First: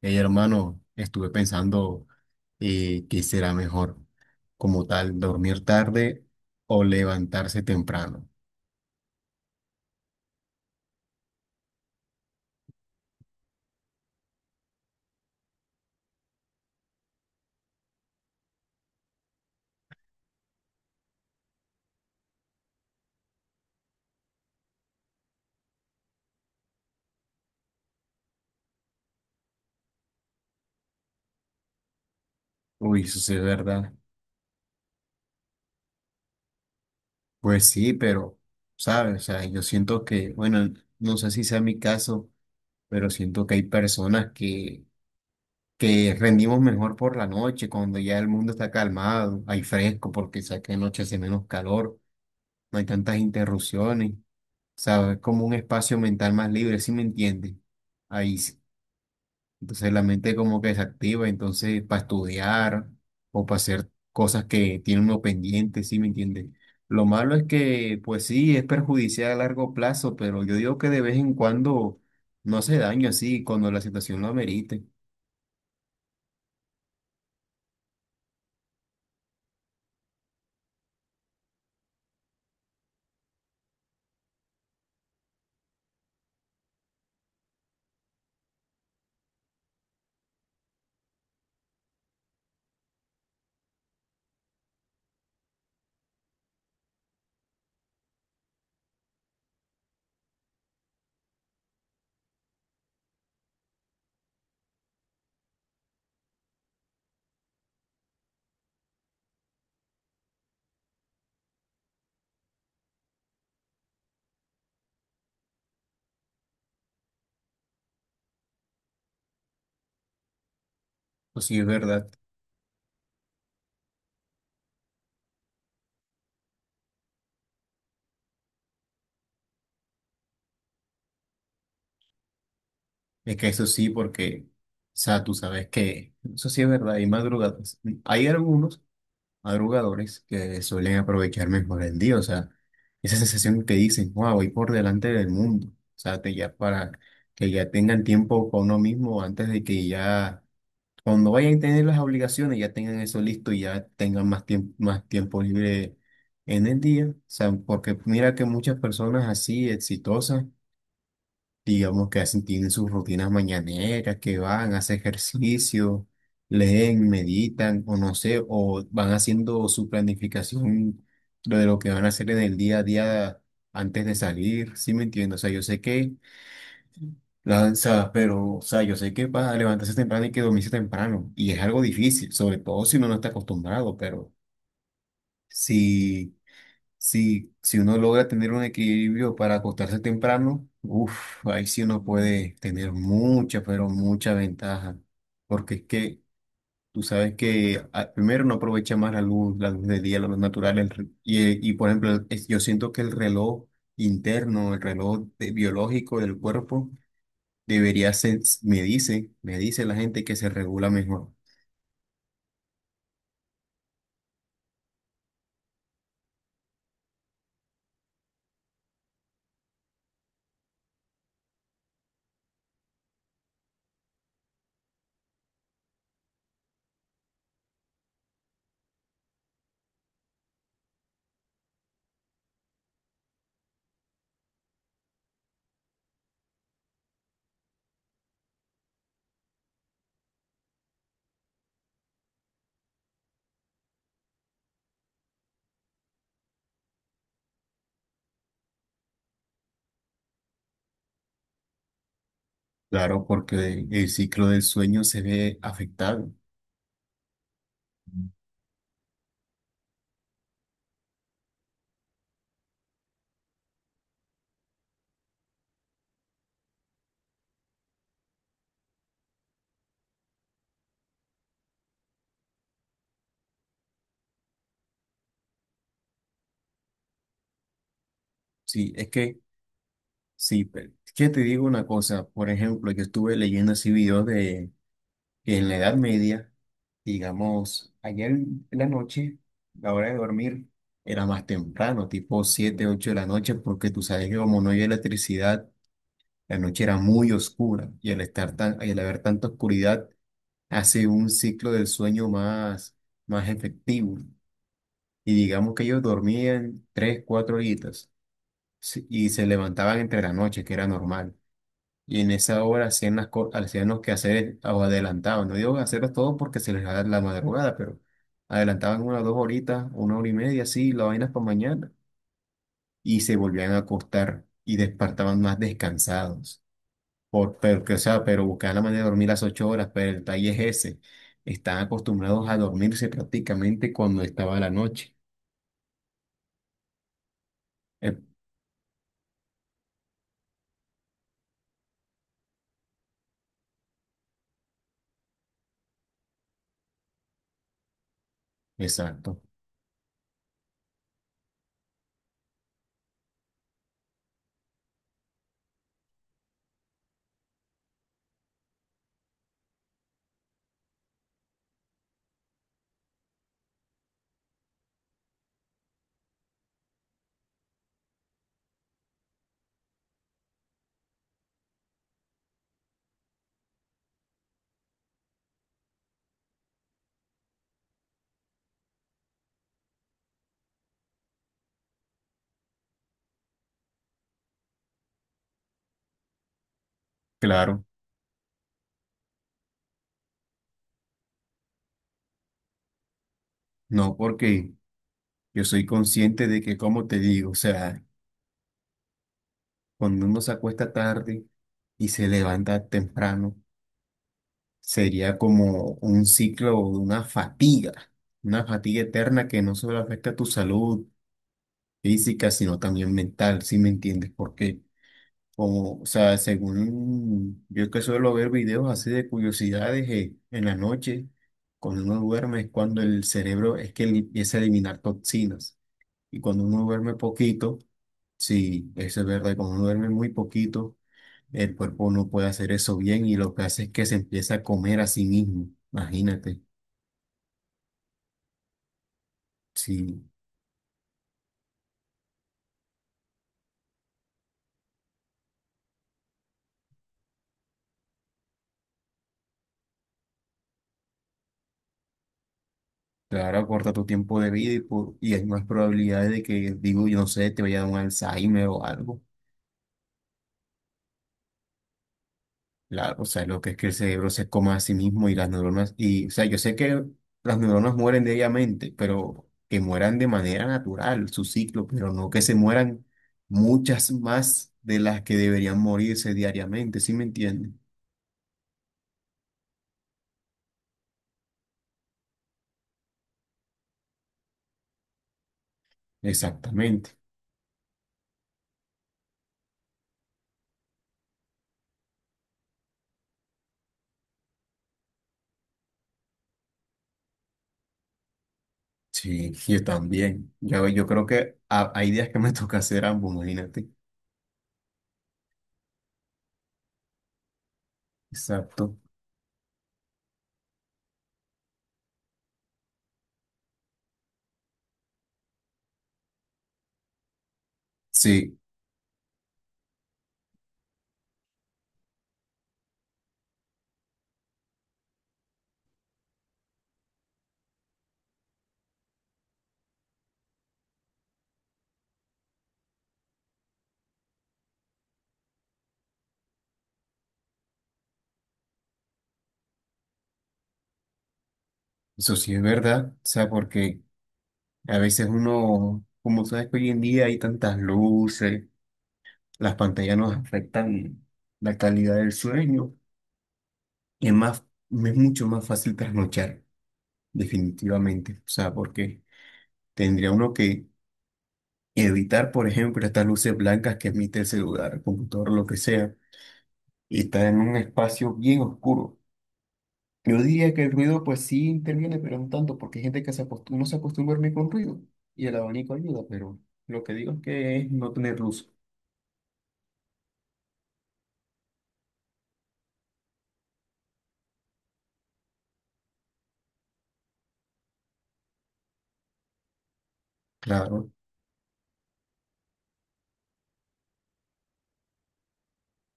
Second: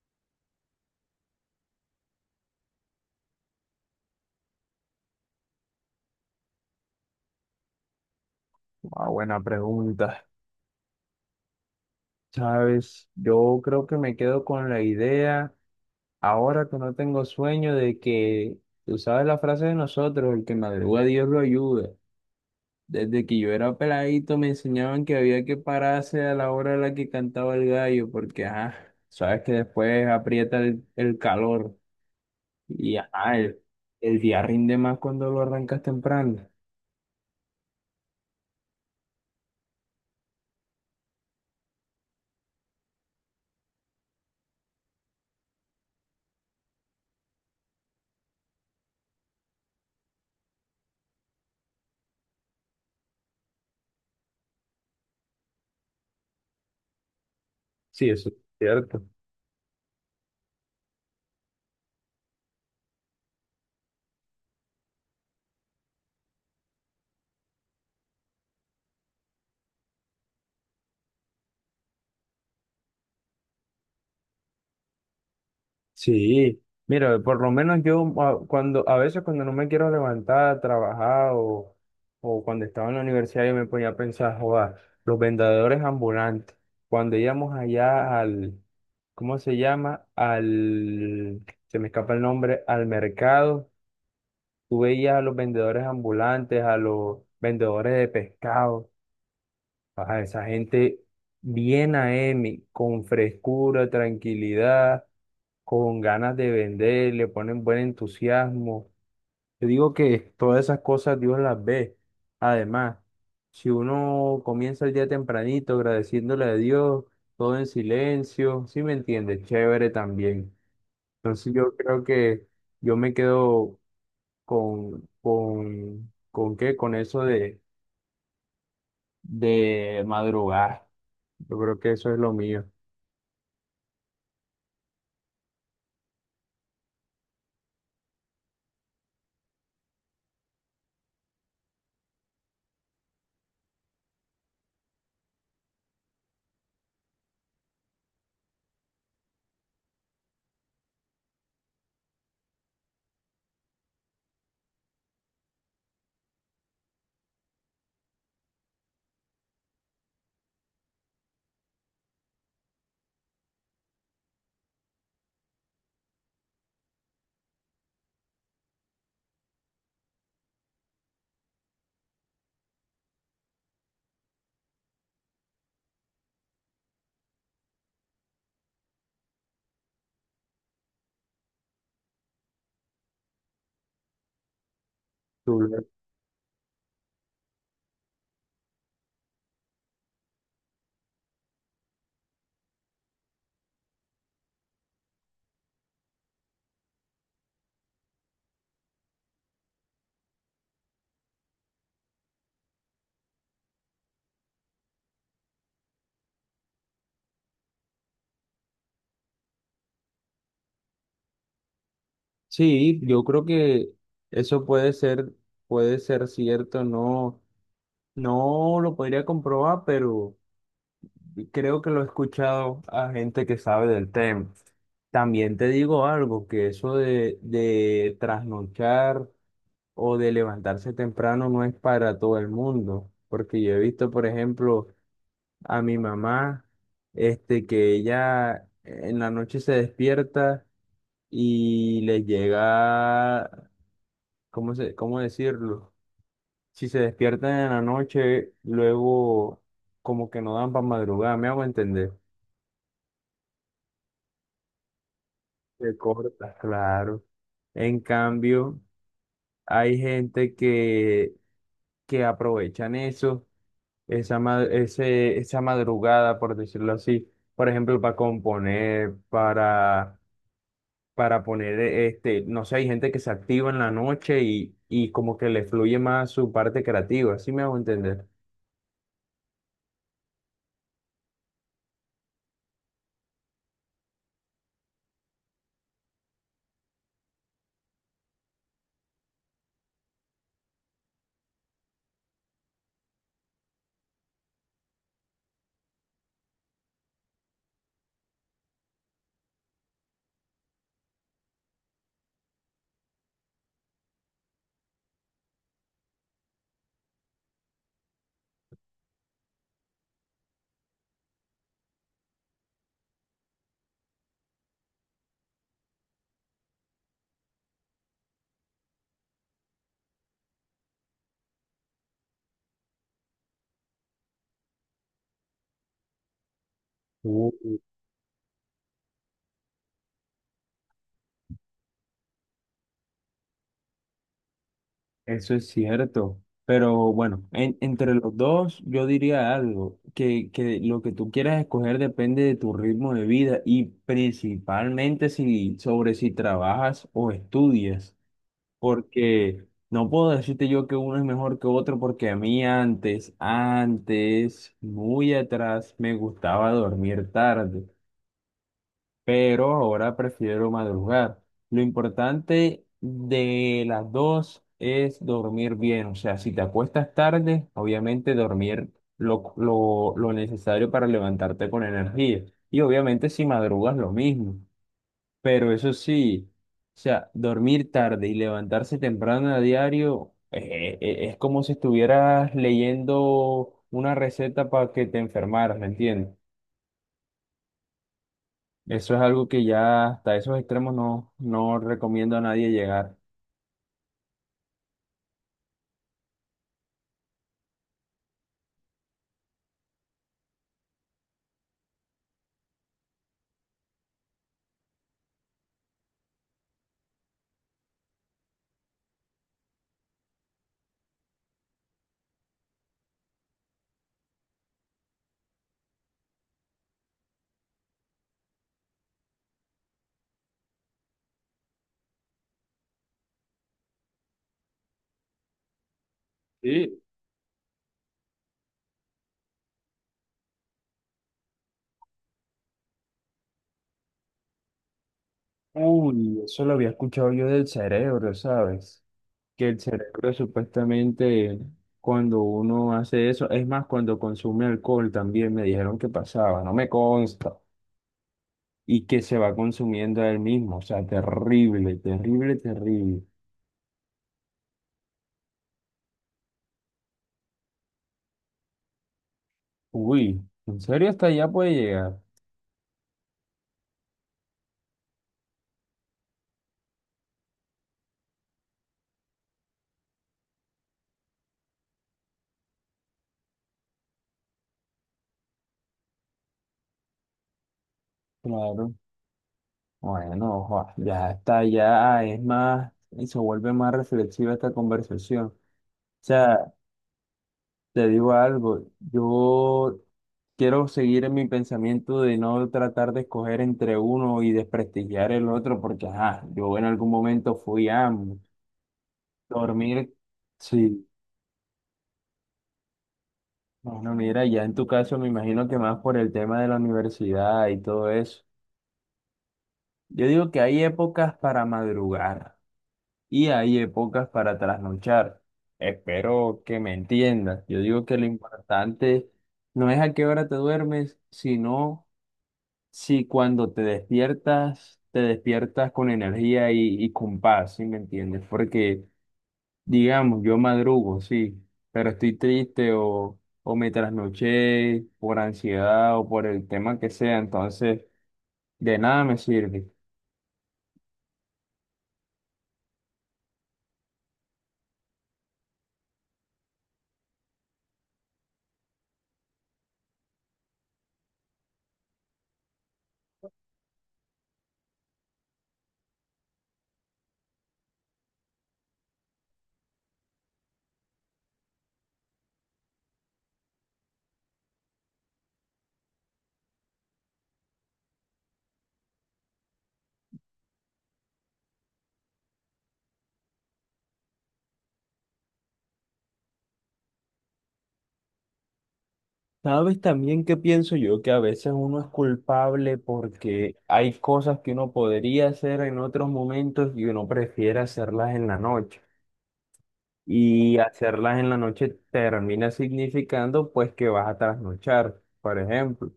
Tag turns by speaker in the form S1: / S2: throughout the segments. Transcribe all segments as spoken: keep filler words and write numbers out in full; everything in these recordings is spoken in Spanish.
S1: Hey, hermano, estuve pensando eh, qué será mejor, como tal, dormir tarde o levantarse temprano.
S2: Ah, buena pregunta. Sabes, yo creo que me quedo con la idea, ahora que no tengo sueño, de que, tú sabes la frase de nosotros, el que madruga Dios lo ayuda. Desde que yo era peladito me enseñaban que había que pararse a la hora a la que cantaba el gallo, porque, ajá, sabes que después aprieta el, el calor y,
S1: Uy, eso sí
S2: ajá,
S1: es
S2: el,
S1: verdad.
S2: el día rinde más cuando lo arrancas temprano.
S1: Pues sí, pero, ¿sabes? O sea, yo siento que, bueno, no sé si sea mi caso, pero siento que hay personas que, que rendimos mejor por la noche, cuando ya el mundo está calmado, hay fresco, porque sabes que de noche hace menos calor, no hay tantas interrupciones, ¿sabes? Es como un espacio mental más libre, ¿sí me entiendes?
S2: Sí, eso es
S1: Ahí, sí.
S2: cierto.
S1: Entonces la mente como que desactiva, entonces para estudiar o para hacer cosas que tiene uno pendiente, ¿sí me entiende? Lo malo es que, pues sí, es perjudicial a largo plazo, pero yo digo que de vez en cuando no hace daño así, cuando la situación lo amerite.
S2: Sí, mira, por lo menos yo a- cuando a veces cuando no me quiero levantar a trabajar o, o cuando estaba en la universidad yo me ponía a pensar, joder, los vendedores ambulantes, cuando íbamos allá al, ¿cómo se llama? Al, se me escapa el nombre, al mercado, tú veías a los vendedores ambulantes, a los vendedores de pescado, a esa gente bien A M, con frescura, tranquilidad con ganas de vender, le ponen buen entusiasmo. Yo digo que todas esas cosas Dios las ve. Además, si uno comienza el día tempranito agradeciéndole a Dios, todo en silencio, ¿sí me entiende? Chévere también.
S1: Pues
S2: Entonces
S1: sí, es
S2: yo creo
S1: verdad.
S2: que yo me quedo con, con, ¿con qué? Con eso de, de, madrugar. Yo creo que eso es lo mío.
S1: Es que eso sí, porque, o sea, tú sabes que eso sí es verdad, hay madrugadas. Hay algunos madrugadores que suelen aprovechar mejor el día, o sea, esa sensación que dicen, wow, voy por delante del mundo, o sea, te- ya para que ya tengan tiempo para uno mismo antes de que ya, cuando vayan a tener las obligaciones, ya tengan eso listo y ya tengan más tiempo, más tiempo libre en el día, o sea, porque mira que muchas personas así exitosas digamos que hacen, tienen sus rutinas mañaneras, que van, hacen ejercicio, leen, meditan, o no sé, o van haciendo su planificación de lo que van a hacer en el día a día antes de salir, ¿sí me entiendes? O sea, yo sé que, la, o sea, pero, o sea, yo sé que va a levantarse temprano y que dormirse temprano, y es algo difícil, sobre todo si uno no está acostumbrado, pero
S2: Tú,
S1: si... Si, si uno logra tener un equilibrio para acostarse temprano, uff, ahí sí uno puede tener mucha, pero mucha ventaja. Porque es que tú sabes que ah, primero no aprovecha más la luz, la luz del día, la luz natural. el re- y, eh, y por ejemplo, el- es- yo siento que el reloj interno, el reloj de- biológico del cuerpo, debería ser, me dice, me dice la gente que se regula mejor.
S2: sí, yo creo que eso puede ser, puede ser cierto, no, no lo podría comprobar, pero creo que lo he escuchado a gente que sabe del tema. También te digo algo, que eso de, de trasnochar o de levantarse temprano no es para todo el mundo, porque yo he visto, por ejemplo, a mi mamá, este, que ella en la noche se despierta y le llega ¿cómo se, cómo decirlo? Si se despiertan en la noche, luego como que no dan para madrugar, me hago entender.
S1: Claro, porque el ciclo del sueño se ve
S2: Se
S1: afectado.
S2: corta, claro. En cambio, hay gente que, que aprovechan eso, esa, ma- ese, esa madrugada, por decirlo así, por ejemplo, para componer, para, para, poner, e-, este, no sé, hay gente que se activa en la noche y, y como que le fluye más su parte creativa, ¿sí me hago entender?
S1: Sí, es que. Sí, pero es que te digo una cosa, por ejemplo, yo estuve leyendo así videos de que en la Edad Media, digamos, ayer en la noche, la hora de dormir era más temprano, tipo siete ocho de la noche, porque tú sabes que como no había electricidad, la noche era muy oscura y al estar tan, y al haber tanta oscuridad hace un ciclo del sueño más, más efectivo. Y digamos que ellos dormían tres cuatro horitas sí, y se levantaban entre la noche, que era normal. Y en esa hora hacían, las, co- hacían los quehaceres o adelantaban. No digo hacerlas todo porque se les da la madrugada, pero adelantaban una dos horitas, una hora y media, así, la vaina para mañana. Y se volvían a acostar y despertaban más descansados. Por,
S2: Uh.
S1: pero, que, o sea, pero buscaban la manera de dormir las ocho horas, pero el detalle es ese. Están acostumbrados a dormirse prácticamente cuando estaba la noche.
S2: Eso es cierto, pero bueno, en- entre
S1: Eh,
S2: los dos yo diría algo, que, que lo que tú quieras escoger depende de tu ritmo de vida y principalmente si, sobre si trabajas o estudias,
S1: Exacto,
S2: porque no puedo decirte yo que uno es mejor que otro porque a mí antes, antes, muy atrás, me gustaba dormir tarde pero ahora prefiero madrugar. Lo importante de las dos es dormir bien, o sea, si te acuestas tarde, obviamente dormir lo, lo, lo necesario para levantarte con energía. Y obviamente si madrugas lo mismo, pero eso sí, o sea, dormir tarde y levantarse temprano a diario eh, eh, es como si estuvieras leyendo una receta para que te enfermaras, ¿me entiendes?
S1: claro.
S2: Eso es algo que ya hasta esos extremos no, no recomiendo a nadie llegar.
S1: No, porque yo soy consciente de que, como te digo, o sea, cuando uno se acuesta tarde, y se levanta temprano, sería como un ciclo de una fatiga, una fatiga eterna que no solo afecta a tu salud física, sino también mental, ¿si me entiendes? Porque, como, o sea, según yo que suelo ver videos así de curiosidades eh, en la noche, cuando uno duerme es cuando el cerebro es que li- empieza a eliminar toxinas. Y cuando uno
S2: Sí.
S1: duerme poquito, sí, eso es verdad, cuando uno duerme muy poquito, el cuerpo no puede hacer eso bien y lo que hace es que se empieza a comer a sí mismo.
S2: Uy,
S1: Imagínate,
S2: eso lo había escuchado yo del cerebro, ¿sabes? Que el
S1: si
S2: cerebro supuestamente cuando uno hace eso, es más, cuando consume alcohol también me dijeron que pasaba, no me consta, y que se va consumiendo a él mismo, o sea, terrible, terrible, terrible.
S1: claro, acorta tu tiempo de vida y, por- y hay más probabilidades de que, digo, yo no sé, te vaya a dar un Alzheimer o algo.
S2: Uy, ¿en serio hasta allá puede llegar?
S1: Claro, o sea, lo que es que el cerebro se coma a sí mismo y las neuronas, y, o sea, yo sé que las neuronas mueren diariamente, pero que mueran de manera natural, su ciclo, pero no que se mueran muchas más de las que deberían morirse diariamente, ¿sí me entienden?
S2: Claro. Bueno, joa, ya está, ya es más, y se vuelve más reflexiva esta conversación. O sea,
S1: Exactamente.
S2: te digo algo, yo quiero seguir en mi pensamiento de no tratar de escoger entre uno y desprestigiar el otro, porque ajá, yo en algún momento fui a
S1: Sí, yo
S2: dormir,
S1: también. Yo,
S2: sí.
S1: yo creo que ha- hay días que me toca hacer ambos, imagínate.
S2: Bueno, mira, ya en tu caso me imagino que más por el tema de la universidad y todo eso.
S1: Exacto.
S2: Yo digo que hay épocas para madrugar y hay épocas para trasnochar. Espero que me entiendas. Yo digo que lo
S1: Sí,
S2: importante no es a qué hora te duermes, sino si cuando te despiertas, te despiertas con energía y, y con paz, ¿sí me entiendes? Porque, digamos, yo madrugo, sí, pero estoy triste o, o me trasnoché por ansiedad o por el tema que sea, entonces de nada me sirve.
S1: eso sí es verdad. O sea, porque a veces uno, como sabes que hoy en día hay tantas luces, las pantallas nos afectan la calidad del sueño. Es más, me es mucho más fácil trasnochar, definitivamente. O sea, porque tendría uno que evitar, por ejemplo, estas luces blancas que emite el celular, el computador, lo que sea, y estar en un espacio bien oscuro. Yo diría que el ruido pues sí interviene, pero no tanto, porque hay gente que se acostu- no se acostumbra a dormir con ruido y el abanico ayuda, pero lo que digo es que es no tener luz.
S2: Sabes también que pienso yo que a veces uno es culpable porque hay cosas que uno podría hacer en otros momentos y uno prefiere hacerlas en la noche. Y
S1: Claro.
S2: hacerlas en la noche termina significando pues que vas a trasnochar, por ejemplo.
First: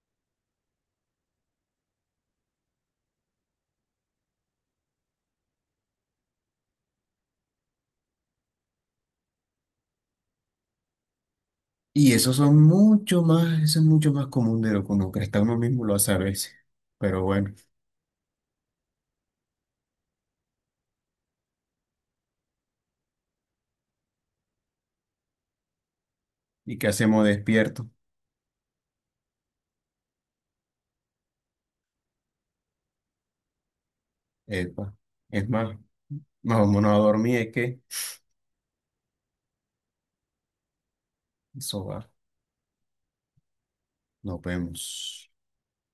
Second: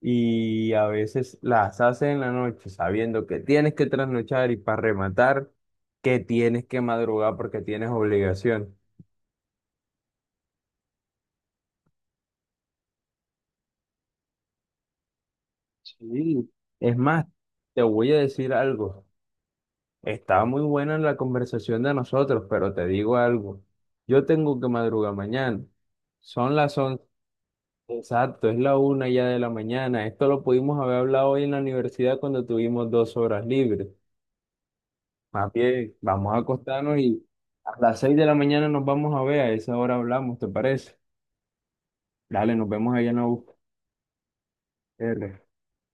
S2: Y a veces las haces en la noche sabiendo que tienes que trasnochar y para rematar que tienes que madrugar porque tienes obligación.
S1: Y eso son mucho más, eso es mucho más común de lo que uno cree. Hasta uno mismo lo hace a
S2: Sí,
S1: veces.
S2: es
S1: Pero
S2: más,
S1: bueno,
S2: te voy a decir algo. Estaba muy buena la conversación de nosotros, pero te digo algo. Yo tengo que madrugar mañana. Son las
S1: ¿y qué
S2: once.
S1: hacemos despierto?
S2: Exacto, es la una ya de la mañana. Esto lo pudimos haber hablado hoy en la universidad cuando tuvimos dos horas libres.
S1: Epa. Es
S2: Más
S1: más,
S2: bien, vamos a
S1: nos vámonos a
S2: acostarnos y
S1: dormir, es
S2: a
S1: que
S2: las seis de la mañana nos vamos a ver. A esa hora hablamos, ¿te parece?
S1: eso va.
S2: Dale, nos vemos allá en la U.
S1: Nos vemos.
S2: R.